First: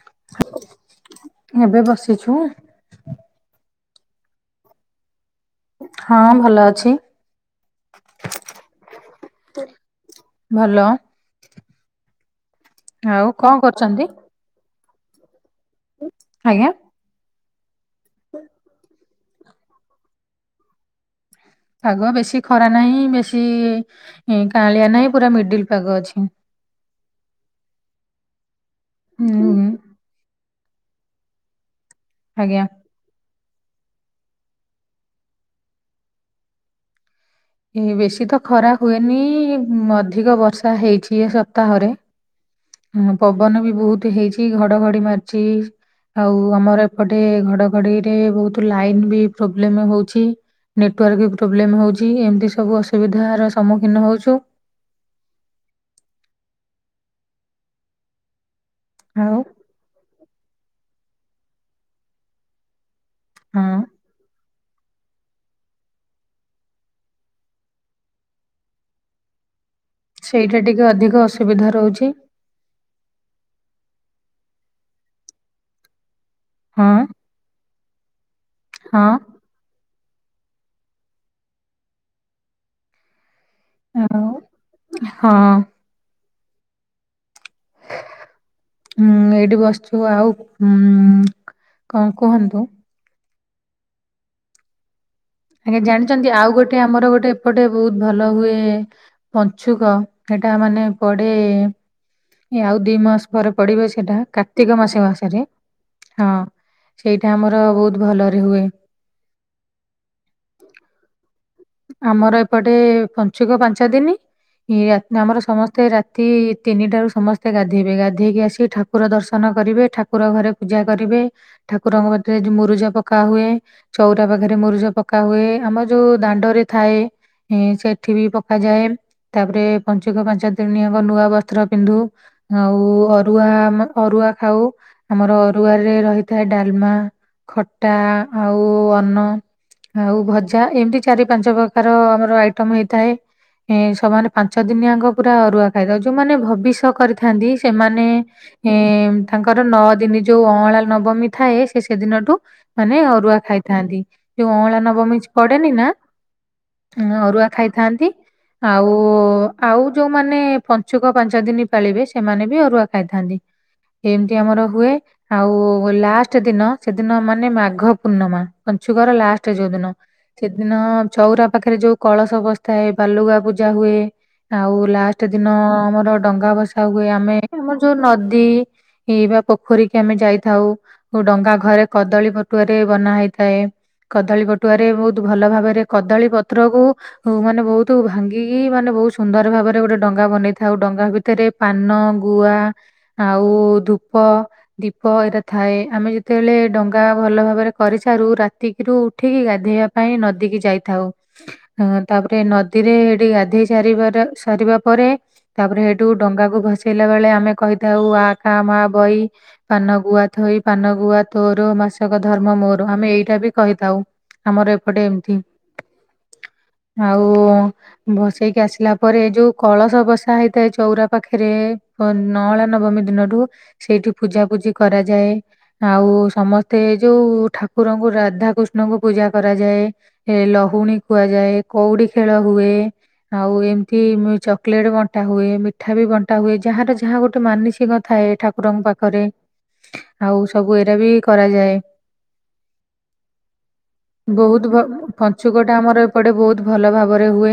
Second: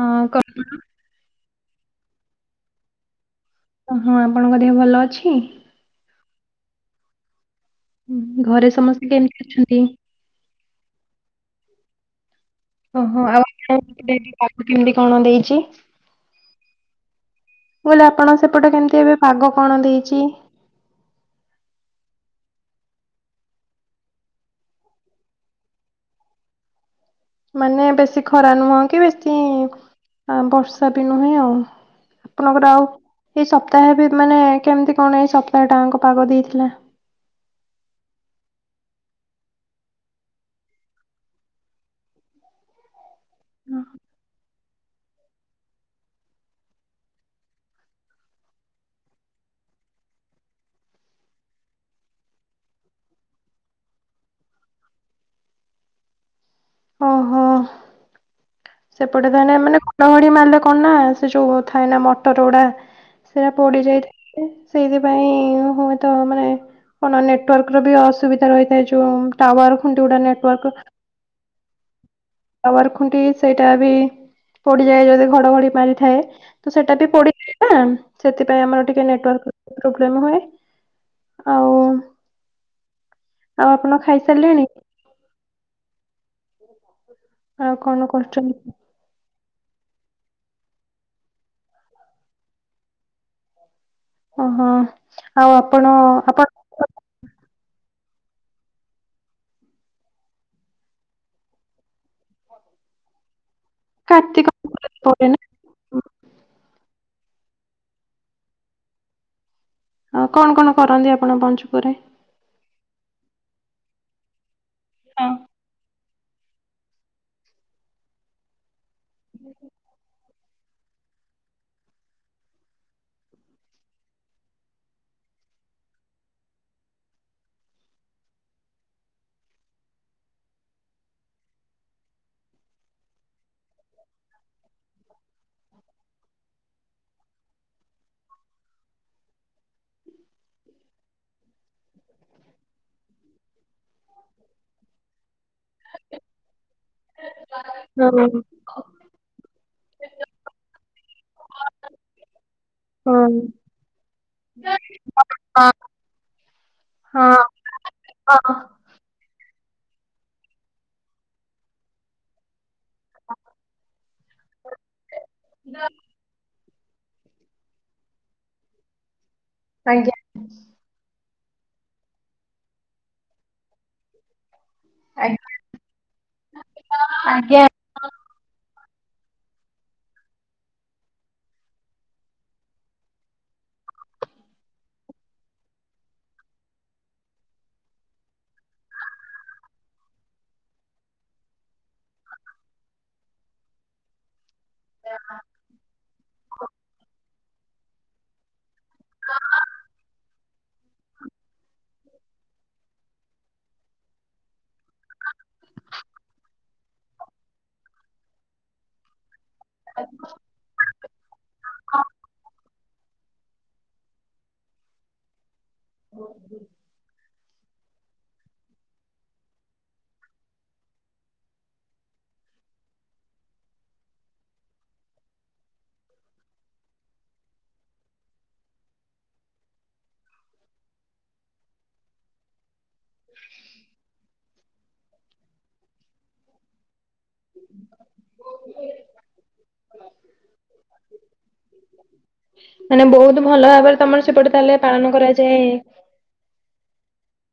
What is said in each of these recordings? ହଁ କଣ କହିଲ? ଛୁଆ ଓହୋ, ଆପଣଙ୍କ ଦେହ ଭଲ ଅଛି? ହଁ, ଭଲ ଅଛି। ହୁଁ ଘରେ ସମସ୍ତେ କେମିତି ଅଛନ୍ତି? ଭଲ। ଓହୋ, ଆଉ କଣ ଆପଣ କରୁଛନ୍ତି କାମ କେମିତି କଣ ଦେଇଚି? ଆଜ୍ଞା? ମୁ କହିଲେ ଆପଣ ସେପଟେ କେମିତି ଏବେ ପାଗ କଣ ଦେଇଚି? ପାଗ ବେଶୀ ଖରା ନାହିଁ, ବେଶୀ କାଁଳିଆ ନାହିଁ ପୁରା ମିଡିଲ ପାଗ ଅଛି। [inaudible] ମାନେ ବେଶୀ ଖରା ନୁହଁ କି ବେଶୀ ହୁଁ ବର୍ଷା ବି ନୁହେଁ ଆଉ। ଆଜ୍ଞା ଆପଣଙ୍କର ଆଉ ଏଇ ସପ୍ତାହରେ ମାନେ କେମିତି କଣ ଏଇ ସପ୍ତାହ ଟାଙ୍କ ପାଗ ଦେଇଥିଲା? ଏଇ ବେଶୀ ତ ଖରା ହୁଏନି ଅଧିକ ବର୍ଷା ହେଇଚି ଏ ସପ୍ତାହରେ। ହୁଁ ପବନ ବି ବହୁତ ହେଇଚି ଘଡଘଡି ମାରିଚି। ଆଉ ଆମର ଏପଟେ ଘଡ଼ଘଡ଼ିରେ ବହୁତ ଲାଇନ୍ ବି ପ୍ରୋବ୍ଲେମ ହଉଚି। ନେଟୱାର୍କ ପ୍ରୋବ୍ଲେମ ହଉଚି କି ଏମିତି ସବୁ ଅସୁବିଧାର ସମ୍ମୁଖୀନ ହଉଚ? [inaudible] ଓହୋ ସେପଟେ ଆଉ ଥାଏ ମାନେ ଘଡ଼ଘଡ଼ି ମାରେ କଣ ନା ସେ ଯୋଉ ଥାଏ ନା ମଟର ଗୁଡ଼ା ସେଇଟା ହଁ ପୋଡ଼ି ଯାଇଥାଏ ସେଇଥିପାଇଁ ହୁଏତ ମାନେ କଣ ନେଟୱାର୍କ ର ବି ଅସୁବିଧା ରହିଥାଏ ଯୋଉ ଟାୱାର ଏମିତି ଗୋଟେ ସେଇଟା ନେଟୱାର୍କ, ଟିକେ ଅଧିକ ଅସୁବିଧା ରହୁଛି ଟାୱାର ଖୁଣ୍ଟି ସେଟା ବି ପୋଡ଼ିଯାଏ ଯଦି ଘଡ଼ଘଡ଼ି ମାରିଥାଏ ତ ହଁ ସେଟା ବି ପୋଡ଼ିଯାଏ ନା। ସେଥିପାଇଁ ଆମର ଟିକେ ହଁ ନେଟୱାର୍କ ପ୍ରୋବ୍ଲେମ୍ ହୁଏ ଆଉ ଆଉ ଆପଣ ଖାଇସାରିଲେଣି? ହଁ ଆଉ କଣ କରୁଚନ୍ତି? ଏ ବସିଚୁ ଆଉ ଉଁ କଣ କୁହନ୍ତୁ। ଓ ହୋ। ଆଜ୍ଞା ଜାଣିଚନ୍ତି ଆଉ ଗୋଟେ ଆମର ଗୋଟେ ଏପଟେ ବହୁତ ଭଲ ହୁଏ ପଞ୍ଚୁକ ସେଟା ମାନେ ପଡ଼େ ଆଉ ଦିଇ ମାସ ପରେ ପଡ଼ିବ ସେଟା କାର୍ତ୍ତିକ ମାସ ପଡେ ନା ମାସରେ ହଁ। ସେଇଟା ଆମର ବହୁତ ଭଲରେ ହୁଏ। ଆଉ କଣ କଣ କରନ୍ତି ଆପଣ ପଞ୍ଚୁକ ଆମର ଏପଟେ ପଞ୍ଚୁକ ପାଞ୍ଚ ଦିନ, ଇଏ ହଁ। ଆମର ସମସ୍ତେ ରାତି ତି ତିନିଟାରୁ ସମସ୍ତେ ଗାଧେଇବେ ଗାଧେଇକି ଆସି ଠାକୁର ଦର୍ଶନ କରିବେ ଠାକୁର ଘରେ ପୂଜା କରିବେ, ଠାକୁରଙ୍କ ପାଖରେ ମୁରୁଜ ପକା ହୁଏ। ଚଉରା ପାଖରେ ମୁରୁଜ ପକା ହୁଏ। ଆମର ଯୋଉ ଦାଣ୍ଡ ରେ ଥାଏ ସେଠି ବି ପକାଯାଏ। ତାପରେ ପଞ୍ଚୁକ ପାଞ୍ଚ ଦିନଆଙ୍କ ନୂଆ ବସ୍ତ୍ର ପିନ୍ଧୁ ଆଉ ଅରୁଆ ଆମ ଅରୁ ରୁଆ ଖାଉ ଆମର ଅରୁଆ ରେ ରହିଥାଏ ଡାଲମା ଖଟା ଆଉ ଅନ୍ନ ଆଉ ଭଜା ଏମିତି ଚାରି ପାଞ୍ଚ ପ୍ରକାର ଆମର ଆଇଟମ ହେଇଥାଏ। ଏ ସମାନେ ପାଞ୍ଚ ଦିନିଆଙ୍କ ପୁରା ଅରୁଆ ଖାଇଥାଉ ଯୋଉମାନେ ଭବିଷ କରିଥାନ୍ତି ସେମାନେ ହଁ ଏ ତାଙ୍କର ନଅ ଦିନ ଯୋଉ ଅଁଳା ନବମୀ ଥାଏ ସେ ସେଦିନଠୁ ମାନେ ଅରୁଆ ହଁ ଖାଇଥାନ୍ତି ଯୋଉ ଅଁଳା ନବମୀ ପଡ଼େନି ନା ହଁ ଅରୁଆ ଖାଇଥାନ୍ତି ହଁ। ଆଉ ଆଉ ଯୋଉମାନେ ପଞ୍ଚୁକ ପାଞ୍ଚ ଦିନ ପାଳିବେ ସେମାନେ ବି ଅରୁଆ ଖାଇଥାନ୍ତି। ଏମିତି ଆମର ହୁଏ ଆଉ ଲାଷ୍ଟ ଦିନ ସେଦିନ ମାନେ ମାଘ ପୂର୍ଣ୍ଣିମା ପଞ୍ଚୁକର ଲାଷ୍ଟ ଯୋଉଦିନ ସେଦିନ ଚଉରା ପାଖରେ ଯୋଉ କଳସ ବସିଥାଏ ବାଲୁଗା ପୂଜା ହୁଏ। ଆଉ ଲାଷ୍ଟ ଦିନ ଆମର ଡଙ୍ଗା ବସା ହୁଏ ଆମେ ଆମର ଯୋଉ ନଦୀ ଏଇ ବା ପୋଖରୀ କି ଆମେ ଯାଇଥାଉ ଡଙ୍ଗା ଘରେ କଦଳୀ ପଟୁଆରେ ବନା ହେଇଥାଏ। କଦଳୀ ପଟୁଆରେ ବହୁତ ଭଲ ଭାବରେ କଦଳୀ ପତ୍ର କୁ ମାନେ ବହୁତ ଭାଙ୍ଗିକି ମାନେ ବହୁତ ସୁନ୍ଦର ଭାବରେ ଗୋଟେ ଡଙ୍ଗା ବନେଇଥାଉ। ଡ ଡଙ୍ଗା ଭିତରେ ପାନ ଗୁଆ ଆଉ ଧୂପ ଦୀପ ଏରା ଥାଏ ଆମେ ଯେତେବେଳେ ଡଙ୍ଗା ଭଲ ଭାବ ଭାବରେ କରିସାରୁ ରାତିକିରୁ ଉଠିକି ଗାଧେଇବା ପାଇଁ ନଦୀକି ଯାଇ ଥାଉ ତାପରେ ନଦୀରେ ହେଠି ଗାଧେଇ ସାରିବାର ସାରିବା ପରେ ତାପରେ ହେଠୁ ଡଙ୍ଗାକୁ ଭସେଇଲା ବେଳେ ଆମେ କହିଥାଉ ଆ କା ମା ବଇ ପାନ ଗୁଆ ଥୋଇ ପାନ ଗୁଆ ତୋର ମାସକ ଧର୍ମ ମୋର। ଆମେ ଏଇଟା ବି କହିଥାଉ ଆମର ଏପଟେ ଏମିତି। ଓ ହ। ଓ ଭସେଇକି ଆସିଲା ପରେ ଯୋଉ କଳସ ବସା ହେଇଥାଏ ଚଉରା ପାଖେରେ ନଁଳା ନବମୀ ଦିନ ରୁ ସେଇଠି ପୂଜାପୂଜି କରାଯାଏ ଆଉ ସମସ୍ତେ ଏ ଯୋଉ କୁ ଠାକୁରଙ୍କୁ ରାଧାକୃଷ୍ଣଙ୍କୁ ପୂଜା କରାଯାଏ। ଲହୁଣୀ ଖୁଆଯାଏ କଉଡି ଖେଳ ହୁଏ ଆଉ ଏମିତି ମ୍ୟୁଚ ଚକଲେଟ ବଣ୍ଟା ହୁଏ ମିଠା ବି ବଣ୍ଟା ହୁଏ ଯାହାର ଯାହା ଗୋଟେ ମାନସିକ ଥାଏ ଠାକୁରଙ୍କ ପାଖରେ। ଆଉ ସବୁ ଏରା ବି କରାଯାଏ। ମାନେ ବହୁତ ଭଲ ଭାବରେ ତମର ସେପଟେ ବହୁତ ତାହେଲେ ଭ- ପାଳନ କ ପଞ୍ଚୁକଟା ଆମର ଏପଟେ ବହୁତ ଭଲ ଭାବରେ ହୁଏ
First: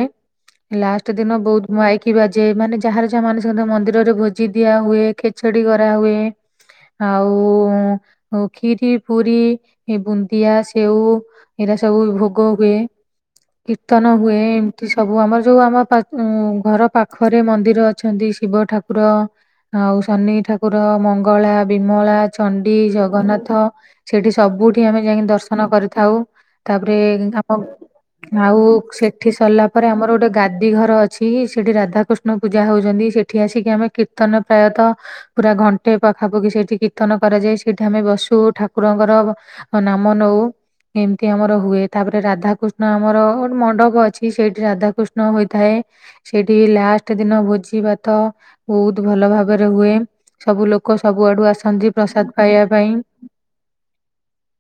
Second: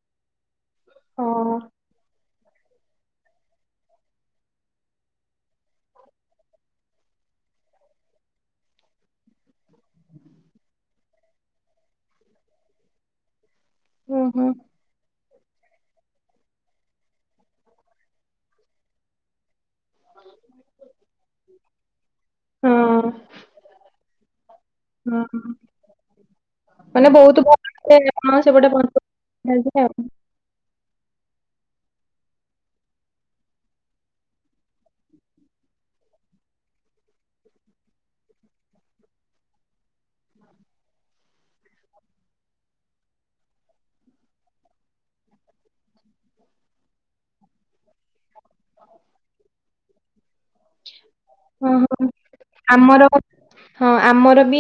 ଲାଷ୍ଟ ଦିନ ହଁ ବହୁତ ମାଇକି ବା ଯେ ମାନେ ଯାହାର ଯାହା ମାନସିକ ଥାଏ ମନ୍ଦିରରେ ଭୋଜି ଦିଆ ହୁଏ ଖେଚେଡି କରାହୁୁଏ। ଆଉ ଖିରି ପୁରୀ ବୁନ୍ଦିଆ ସେଉ ଏରା ଏା ସବୁ ଭୋଗ ହୁଏ କୀର୍ତ୍ତନ ହୁଁ ହୁଏ ହୁଁ ଏମିତି ସବୁ ଆମର ଯୋଉ ଆମ ପା ଘର ପାଖରେ ମନ୍ଦିର ଅଛନ୍ତି ଶିବ ଠାକୁର। ଆଉ ଶନି ଠାକୁର ମଙ୍ଗଳା ବିମଳା ଚଣ୍ଡି ହଁ। ଜଗନ୍ନାଥ ସେଠି ସବୁ ଠି ଆମେ ଯାଇକି ହଁ ଦର୍ଶନ କରିଥାଉ ତାପରେ ମାନେ ବହୁତ ଆମ ଭଲ ସେ ହଁ ଆଉ ସେପଟେ ପଞ୍ଚ ସେଠି ସରିଲା ପରେ ଆଉ। ଆମର ଗୋଟେ ଗାଦି ଘର ଅଛି ସେଠି ରାଧା କୃଷ୍ଣ ପୂଜା ହଉଛନ୍ତି ସେଠି ଆସିକି ଆମେ କୀର୍ତନ ପ୍ରାୟତ ପୁରା ଘଣ୍ଟେ ପାଖାପାଖି ସେଠି କୀର୍ତ୍ତନ ନ କରାଯାଏ ସେଠି ଆମେ ବସୁ ଠାକୁରଙ୍କର ନାମ ନଉ ଏମିତି ଆମର ହୁଏ। ତାପରେ ରାଧାକୃଷ୍ଣ ଆମର ଗୋଟେ ମଣ୍ଡପ ଅଛି ସେଇଠି ରାଧାକୃଷ୍ଣ ହୋଇଥାଏ ସେଇଠି ଲା ଫାଷ୍ଟ ଦିନ ଭୋଜି ଭା ତ ବହୁତ ଭଲ ଭାବରେ ହୁଏ ସବୁ ଲୋକ ସବୁଆଡୁ ଆସନ୍ତି ଓହୋ ପ୍ରସାଦ ପାଇବା ପାଇଁ। ଆମର ହଁ ଆମର ବି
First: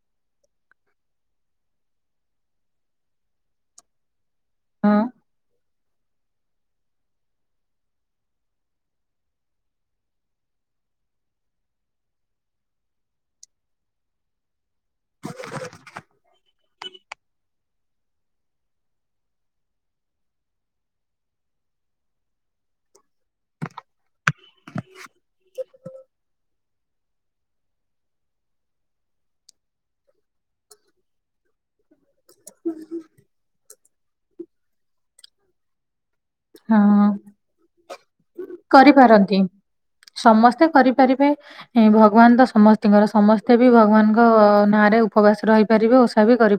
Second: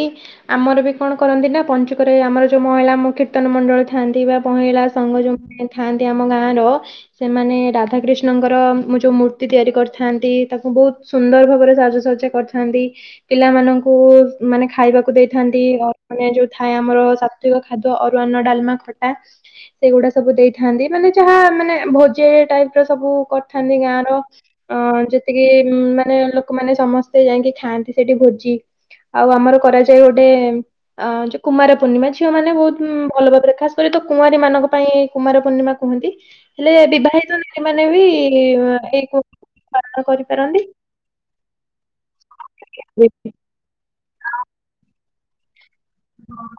ଆମର ବି କଣ କରନ୍ତି ନା ପଞ୍ଚ ରେ ଆମର ଯୋଉ ମହିଳା କୀର୍ତ୍ତନ ମଣ୍ଡଳ ଥାନ୍ତି ବା ମହିଳା ହଁ ସଂଘ ଯୋଉମାନେ ଥାନ୍ତି ଆମ ଗାଁ ର ସେମାନେ ରାଧାକୃିଷ୍ଣ କୃଷ୍ଣଙ୍କର ମୁ ଯୋଉ ମୂର୍ତ୍ତି ତିଆରି କରିଥାନ୍ତି ତାକୁ ବହୁତ ସୁନ୍ଦର ଭାବରେ ସାଜସଜ୍ଜା କରିଥାନ୍ତି। ପିଲାମାନାନଙ୍କୁ ମାନେ ଖାଇବାକୁ ଦେଇଥାନ୍ତି ମାନେ ଯୋଉ ଥାଏ ଆମର ସାତ୍ଵିକ ଖାଦ୍ୟ ଅରୁ ଅର୍ଣ୍ଣ ଡାଲମା ଖଟା ସେଇଗୁଡ଼ା ସବୁ ଦେଇଥାନ୍ତି ମାନେ ଯାହା ମାନେ ଭୋଜି ଟାଇପର ସବୁ କରିଥାନ୍ତି ଗାଁ ର ଅ ଯେତିକି ମାନେ ଲୋକମାନେ ସମସ୍ତେ ଯାଇକି ଖାଆନ୍ତି। ସେଠି ଭୋଜି। ଆଉ ଆମର କରାଯାଏ ଗୋଟେ ଅ ଯୋଉ କୁମାର ପୂର୍ଣ୍ଣିମା ଝିଅ ମାନେ ବହୁତ ଭଲ ଭାବରେ ଖାସ କରି ତ କୁଆରୀ ମାନଙ୍କ ପାଇଁ କୁମାର ପୂର୍ଣ୍ଣିମା କୁହନ୍ତି ହେଲେ ହଁ ବିବାହିତ ନାରୀ ମାନେ ବି ଏକ କରିପାରନ୍ତି [inaudible] ସମସ୍ତେ କରିପାରିବେ ଭଗବାନ ତ ସମସ୍ତିଙ୍କର ସମସ୍ତେ ବି ଭଗବାନଙ୍କ ନାଁରେ ଉପବାସ ରହି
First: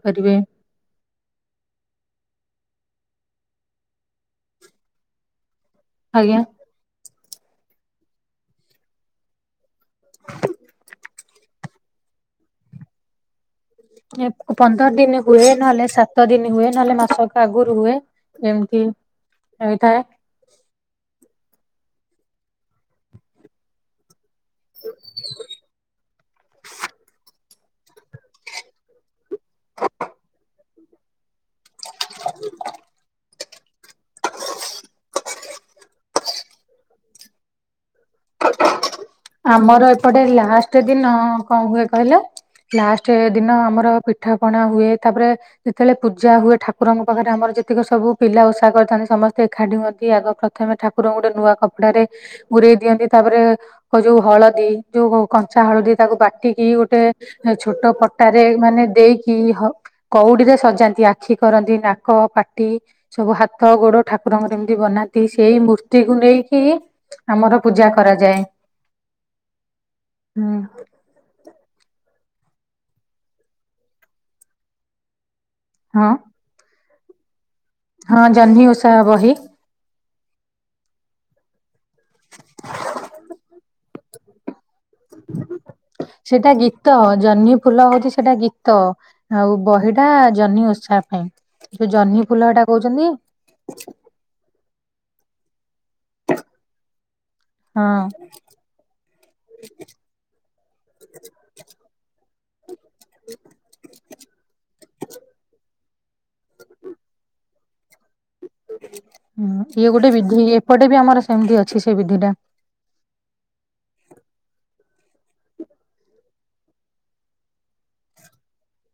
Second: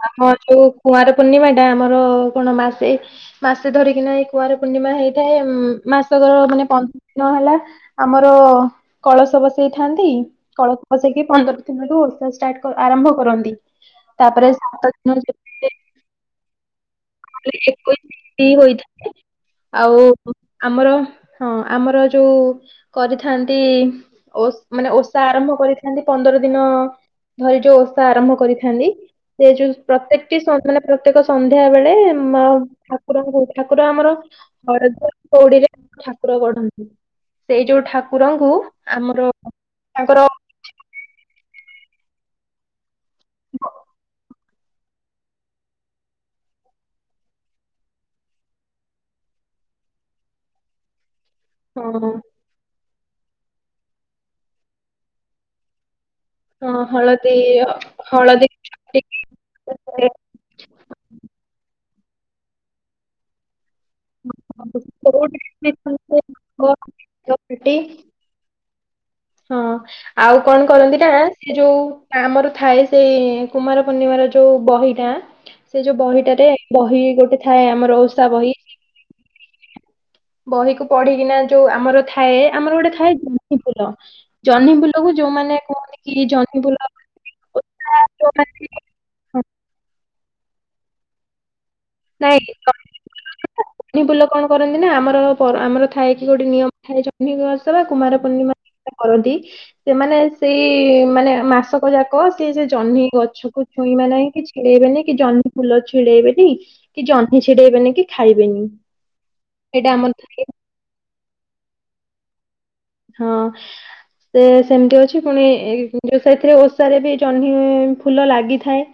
ଆମର ଯୋଉ କୁଆଁର ପୂର୍ଣ୍ଣିମା ଟା ଆମର କଣ ମାସେ ମାସେ ଧରିକିନା ଏଇ କୁଆଁର ପୂର୍ଣ୍ଣିମା ହେଇଥାଏ ଉଁ ମାସକର ଆଜ୍ଞା ମାନେ ପନ୍ଦର ଦିନ ହେଲା ଆମର କଳସ ବସେଇଥାନ୍ତି କଳସ ବସେଇକି ପନ୍ଦର ଦିନରୁୁ ଓଷା ଷ୍ଟାର୍ଟ ଆରମ୍ଭ କରନ୍ତି। ତାପରେ ସାତ ପନ୍ଦର ଦିନ ହୁଏ ନହେଲେ ସାତ ଦିନ ହୁଏ ନହେଲେ ମା ଏକୋଇସି ଦିନିବି ହୋଇଥାଏ ରହିଥାଏ ଆଉ ଆମର ହଁ ଆମର ଯୋଉ କରିଥାନ୍ତି ଓସ୍ ମାନେ ଓଷା ଆରମ୍ଭ କରିଥାନ୍ତି ପନ୍ଦର ଦିନ ଧରି ଯୋଉ ଓଷା ଆରମ୍ଭ କରିଥାନ୍ତି ସେ ଯୋଉ ପ୍ରତ୍ୟେକଟି ସ ମାନେ ପ୍ରତ୍ୟେକ ସନ୍ଧ୍ୟା ବେଳେ ମା ଠାକୁରଙ୍କୁ ଠାକୁର ଆମର ହଳଦୀଆ କୋଡିରେ ଠାକୁର ଗଢନ୍ତି। ସେଇ ଯୋଉ ଠାକୁରଙ୍କୁ ଆମର ଆମର ଏପଟେ ତାଙ୍କର ଲାଷ୍ଟ ଦିନ କଣ ହୁଏ କହିଲ ଲାଷ୍ଟ ଚେ ଦିନ ଆମର ପିଠା ପଣା ହୁଏ ତାପରେ ଯେତେବେଳେ ପୂଜା ହୁଏ ଠାକୁରଙ୍କ ପାଖରେ ଆମର ଯେତିକ ସବୁ ପିଲା ଓଷା କରିଥାନ୍ତି ସମସ୍ତେ ଏକାଠି ହୁଅନ୍ତି ଆଗ ପ୍ରଥମେ ଠାକୁରଙ୍କୁ ଗୋଟେ ନୂଆ କପଡାରେ ହଁ ଘୁରେଇ ଦିଅନ୍ତି ତାପରେ ଯୋଉ ହଳଦୀ ଯୋଉ କଞ୍ଚା ହଳଦୀ ତାକୁ ବାଟିକି ହଁ ଗୋଟେ ହଳଦୀ ଛୋଟ ପଟାରେ ହଳଦୀ ମାନେ ଦେଇକି ହ କଉଡିରେ ସଜାନ୍ତି। ଆଖି କରନ୍ତି ନାକ ପାଟି ସବୁ ହାତ ହାତ ଗୋଡ ଠାକୁରଙ୍କର ଏମିତି ବନାନ୍ତି ସେଇ ମୂର୍ତ୍ତିକୁ ନେଇକି ଆମର କଉଡିରେ ପୂଜା କରାଯାଏ। ହଁ ଆଉ ହୁଁ କଣ କରନ୍ତି ନା ସେ ଯୋଉ ଆମର ଥାଏ ସେଇ କୁମାର ପୂର୍ଣ୍ଣିମାରେ ଯୋଉ ବହିଟା ସେ ଯୋଉ ହଁ ବହିଟାରେ ବହି ଗୋଟେ ଥାଏ ଆମର ହଁ ଓଷା ବହି ଜହ୍ନି ଓଷା ବହି ବହିକୁ ପଢିକିନା ଯୋଉ ଆମର ଥାଏ ଆମର ଗୋଟେ ଥାଏ ଜହ୍ନିିଫୁଲ ଜହ୍ନିିଫୁ ଯୋଉମାନେ କୁ ସେଇଟା ଗୀତ ଜହ୍ନି ଫୁଲ ହଉଛି ସେଇଟା ଯୋଉମାନେ ଗୀତ ଆଉ ବହିଟା ଜହ୍ନି ଓଷା ପାଇଁ ଯୋଉ ଜହ୍ନି ନାଇଁ ଫୁଲ ଏଟା କହୁଛନ୍ତି ଜହ୍ନିଫୁଲରେ ନା ଜହ୍ନିଫୁଲ କଣ କରନ୍ତି ନା ଆମର ଆମର ଥାଇକି ଗୋଟେ ନିୟମ ଥାଏ ଜହ୍ନି ଗଛ ର ହଁ କୁମାର ପୂର୍ଣ୍ଣିମା କରନ୍ତି ସେମାନେ ସେଇ ମାନେ ମାସକ ଯାକ ସେ ଜହ୍ନି ଗଛକୁ ଛୁଇଁ ନାହିଁ କି ଛିଡେଇବେନିଁ କି ଜହ୍ନି ଫୁଲ ଛିଡେଇବେନି କି ଜହ୍ନି ଛିଡେଇବେନି କି ଖାଇବେନି ହଁ ଏଇଟା ଇଏ ଗୋଟେ ଆମର ଥାଏ ବିଧି ଏପଟେ ବି ଆମର ସେମିତି ଅଛି ସେ ବିଧି ଟା ହଁ ସେ ସେମିତି ଅଛି ପୁଣି ଏଇ ସେଥିରେ ଓଷାରେ ବି ଜହ୍ନି ଫୁଲ ଲାଗିଥାଏ।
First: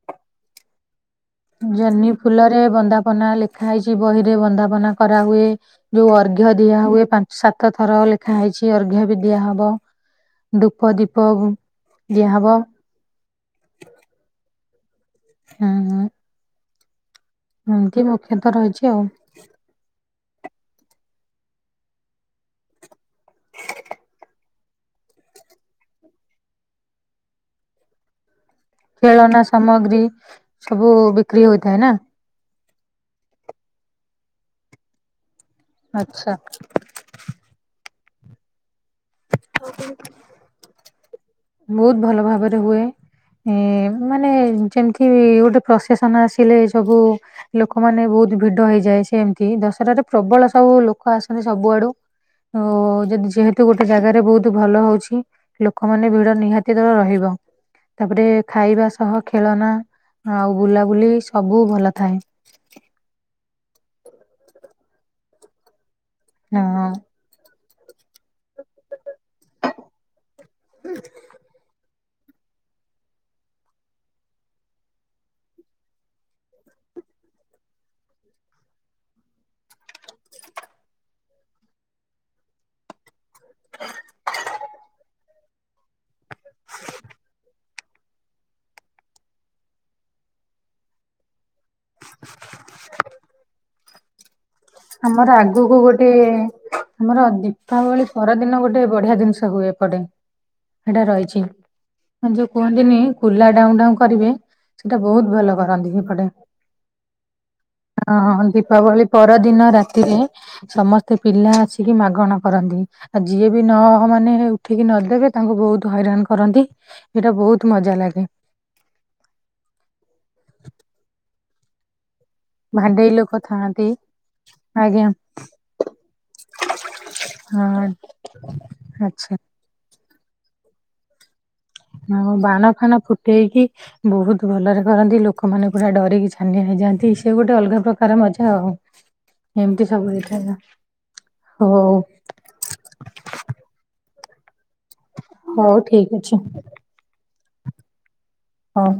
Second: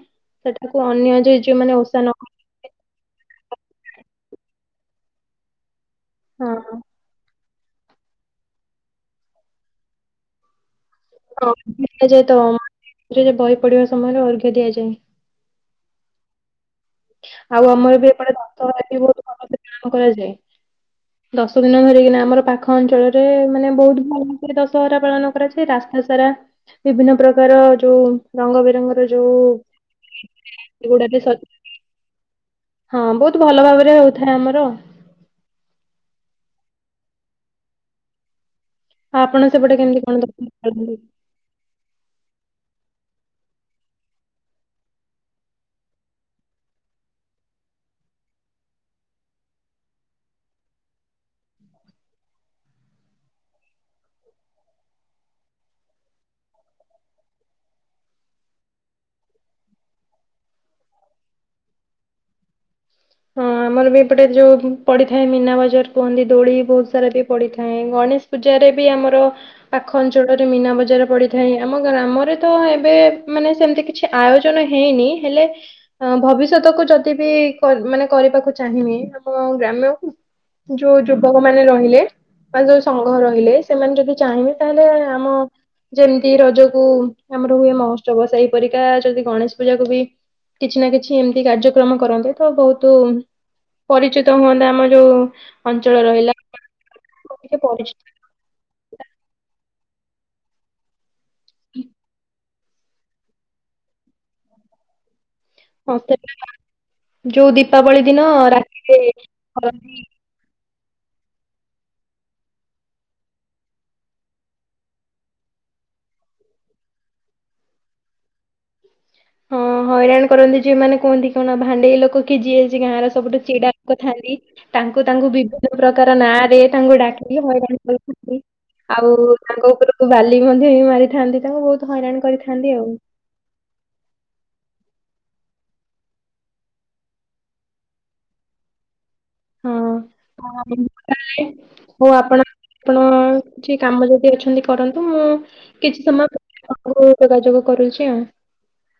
ସେଠାକୁ ଅନ୍ୟ ଯେ ଯୋଉମାନେ ଓଷା ନ ଜହ୍ନି ଫୁଲ ରେ ବନ୍ଦାପନା ଲେଖା ହେଇଛି ବହି ରେ ବନ୍ଦାପନା କରାହୁଏ। ଯୋଉ ଅର୍ଘ ହଁ ଦିଆ ହୁଏ ପାଞ୍ଚ ସାତ ଥର ଲେଖା ହେଇଛି ଅର୍ଘ୍ୟ ବି ଦିଆ ହବ ଦୃ ତ ଦିଆଯାଏ ତ ବହି ପଢିବା ସମୟରେ ଅର୍ଘ୍ୟ ଦିଆଯାଏ। ହଁ ହ ଆଉ ଆମର ବି ଏପଟେ ଦଶହରା ରହିଛି ବି ଆଉ ବହୁତ ଭଲସେ ପାଳନ କରାଯାଏ। ଦଶ ଦିନ ଧରିକିନା ଆମର ପାଖ ଅଞ୍ଚଳରେ ମାନେ ବହୁତ ଭଲ ଭାବରେ ଦଶହରା ପାଳନ କରାଯାଏ ରାସ୍ତା ସାରା ବିଭିନ୍ନ ପ୍ରକାର ଯୋଉ ରଙ୍ଗ ବିରଙ୍ଗର ଯୋଉ ଖେଳନା ସାମଗ୍ରୀ ସବୁ ସେଗୁଡାକ ବି ସ ବିକ୍ରି ହୋଇଥାଏ ନା ହଁ ବହୁତ ଭଲ ଭାବରେ ହଉଥାଏ ଆମର ଆଚ୍ଛା। ଆଉ ଆପଣ ସେପଟେ କେମିତି କଣ [unintelligible] ବହୁତ ଭଲ ଭାବରେ ହୁଏ। ଏ ମାନେ ଯେମିତି ଗୋଟେ ପ୍ରସେସନ ଆସିଲେ ସବୁ ଲୋକମାନେ ବହୁତ ବହୁତ ଭିଡ ହେଇଯାଏ ସେ ସେମିତି ଦଶହାରେ ପ୍ରବଳ ସବୁ ଲୋକ ଆସନ୍ତି ସବୁଆଡୁ ଓ ଯଦି ଯେହେତୁ ଗୋଟେ ଜାଗାରେ ବହୁତ ଭଲ ହଉଛି ଲୋକମାନେ ଭିଡ ନିହାତି ଦର ରହିବ ତାପରେ ଖାଇବା ସହ ଖେଳନା ଆଉ ବୁଲାବୁଲି ସବୁ ଭଲ ଥାଏ। ହଁ ଆମର ବି ଏପଟେ ଯୋଉ ପଡିଥାଏ ମୀନା ବଜାର କୁହନ୍ତି ଦୋଳି ହଁ ବହୁତ ସାରା ବି ପଡିଥା ଥାଏ ଗଣେଶ ପୂଜାରେ ବି ଆମର ପାଖ ଅଞ୍ଚଳରେ ମୀନା ବଜାର ପଡିଥାଏ। ଆମ ଗ୍ରାମରେ ତ ଏବେ ମାନେ ସେମତି କିଛି ଆୟୋଜନ ହେଇନି ହେଲେ ଭବିଷ୍ୟତକୁ ଯଦି ବି କର୍ ମାନେ କରିବାକୁ ଚାହିଁବି ଆମ ଗ୍ରାମ୍ୟକୁ ଯୋଉ ଯୁବକ ମାନେ ରହିଲେ ବା ଯୋଉ ସମ ଘର ହେଲେ ସେମାନେ ଯଦି ଚାହିଁବେ ତାହେଲେ ଆମ ଯେମତି ରଜକୁ ଆମର ହୁଏ ମହୋ ତ୍ସବ ସେହିପରିକା ଯଦି ଗଣେଶ ପୂଜାକୁ ବି କିଛି ନା କିଛି ଏମତି କାର୍ଯ୍ୟକ୍ରମ କରନ୍ତେ, ତ ବହୁତ ତୁ ପରିଚିତ୍ ଆମର ଆଗକୁ ଗୋଟିଏ ଆମର ଟିକେ ଦୀପାବଳି ପରିଚିତ ପରଦିନ ଗୋଟେ ବଢିଆ ଜିନିଷ ହୁଏ। ଏପଟେ ସେଇଟା ରହିଛି, କଣ ଯୋଉ କୁହନ୍ତିନି କୁଲା ଡାଉଁ ଡାଉଁ କରିବେ, ସେଇଟା ବହୁତ ଭଲ କରନ୍ତି ହୁଅନ୍ତେ। ସେପଟେ। ଯୋଉ ଦୀପାବଳି ହଁ ଦିନ ହଁ ରାତିରେ ଦୀପାବଳି ପରଦିନ କରନ୍ତି ରାତିରେ ସମସ୍ତେ ପିଲା ଆସିକି ମାଗଣ କରନ୍ତି। ଆଉ ଯିଏ ବି ନ ମାନେ ଉଠିକି ନଦେବେ ତାଙ୍କୁ ବହୁତ ହଇରାଣ କରନ୍ତି, ଏଇଟା ବହୁତ ମଜା ଲାଗେ। [unintelligible] ଆପଣ ଭାଣ୍ଡେଇ ଲୋକ କି ଯିଏ ହେଇଛି ଗାଁର ଭାଣ୍ଡେଇ ସବୁଠୁ ଲୋକ ଚିଡା ଥାଆନ୍ତି ଲୋକ ଥାନ୍ତି, ତାଙ୍କୁ ଆଜ୍ଞା ତାଙ୍କୁ ବିଭିନ୍ନ ପ୍ରକାର ନାଁରେ ତାଙ୍କୁ ଡାକି ହଇରାଣ ହଁ କରିଥାନ୍ତି, ଆଉ ଆଚ୍ଛା ତାଙ୍କ ଉପରକୁ ବାଲି ମଧ୍ୟ ହି ମାରିଥାନ୍ତି ତାଙ୍କୁ ବହୁତ ହଇରାଣ ହଁ କରିଥାନ୍ତି ବାଣ ଆଉ। ଫାଣ ଫୁଟେଇକି ବହୁତ ଭଲରେ କରନ୍ତି, ଲୋକମାନେ ପୁରା ଡରିକି ଛାନିଆ ହେଇଯାଆନ୍ତି, ସେ ଗୋଟେ ଅଲଗା ପ୍ରକାର ମଜା ଆଉ। ହଁ ଏମିତି ସବୁ ହେଇଥାଏ ହଉ ଆପଣ ଆପଣ କିଛି କାମ ଯେବେ ଅଛନ୍ତି କରନ୍ତୁ, ମୁଁ ହଉ କିଛି ଠିକ ସମୟ ଅଛି ପରେ ଆପଣଙ୍କୁ ଯୋଗାଯୋଗ କରୁଛି ଆଉ। ହଉ।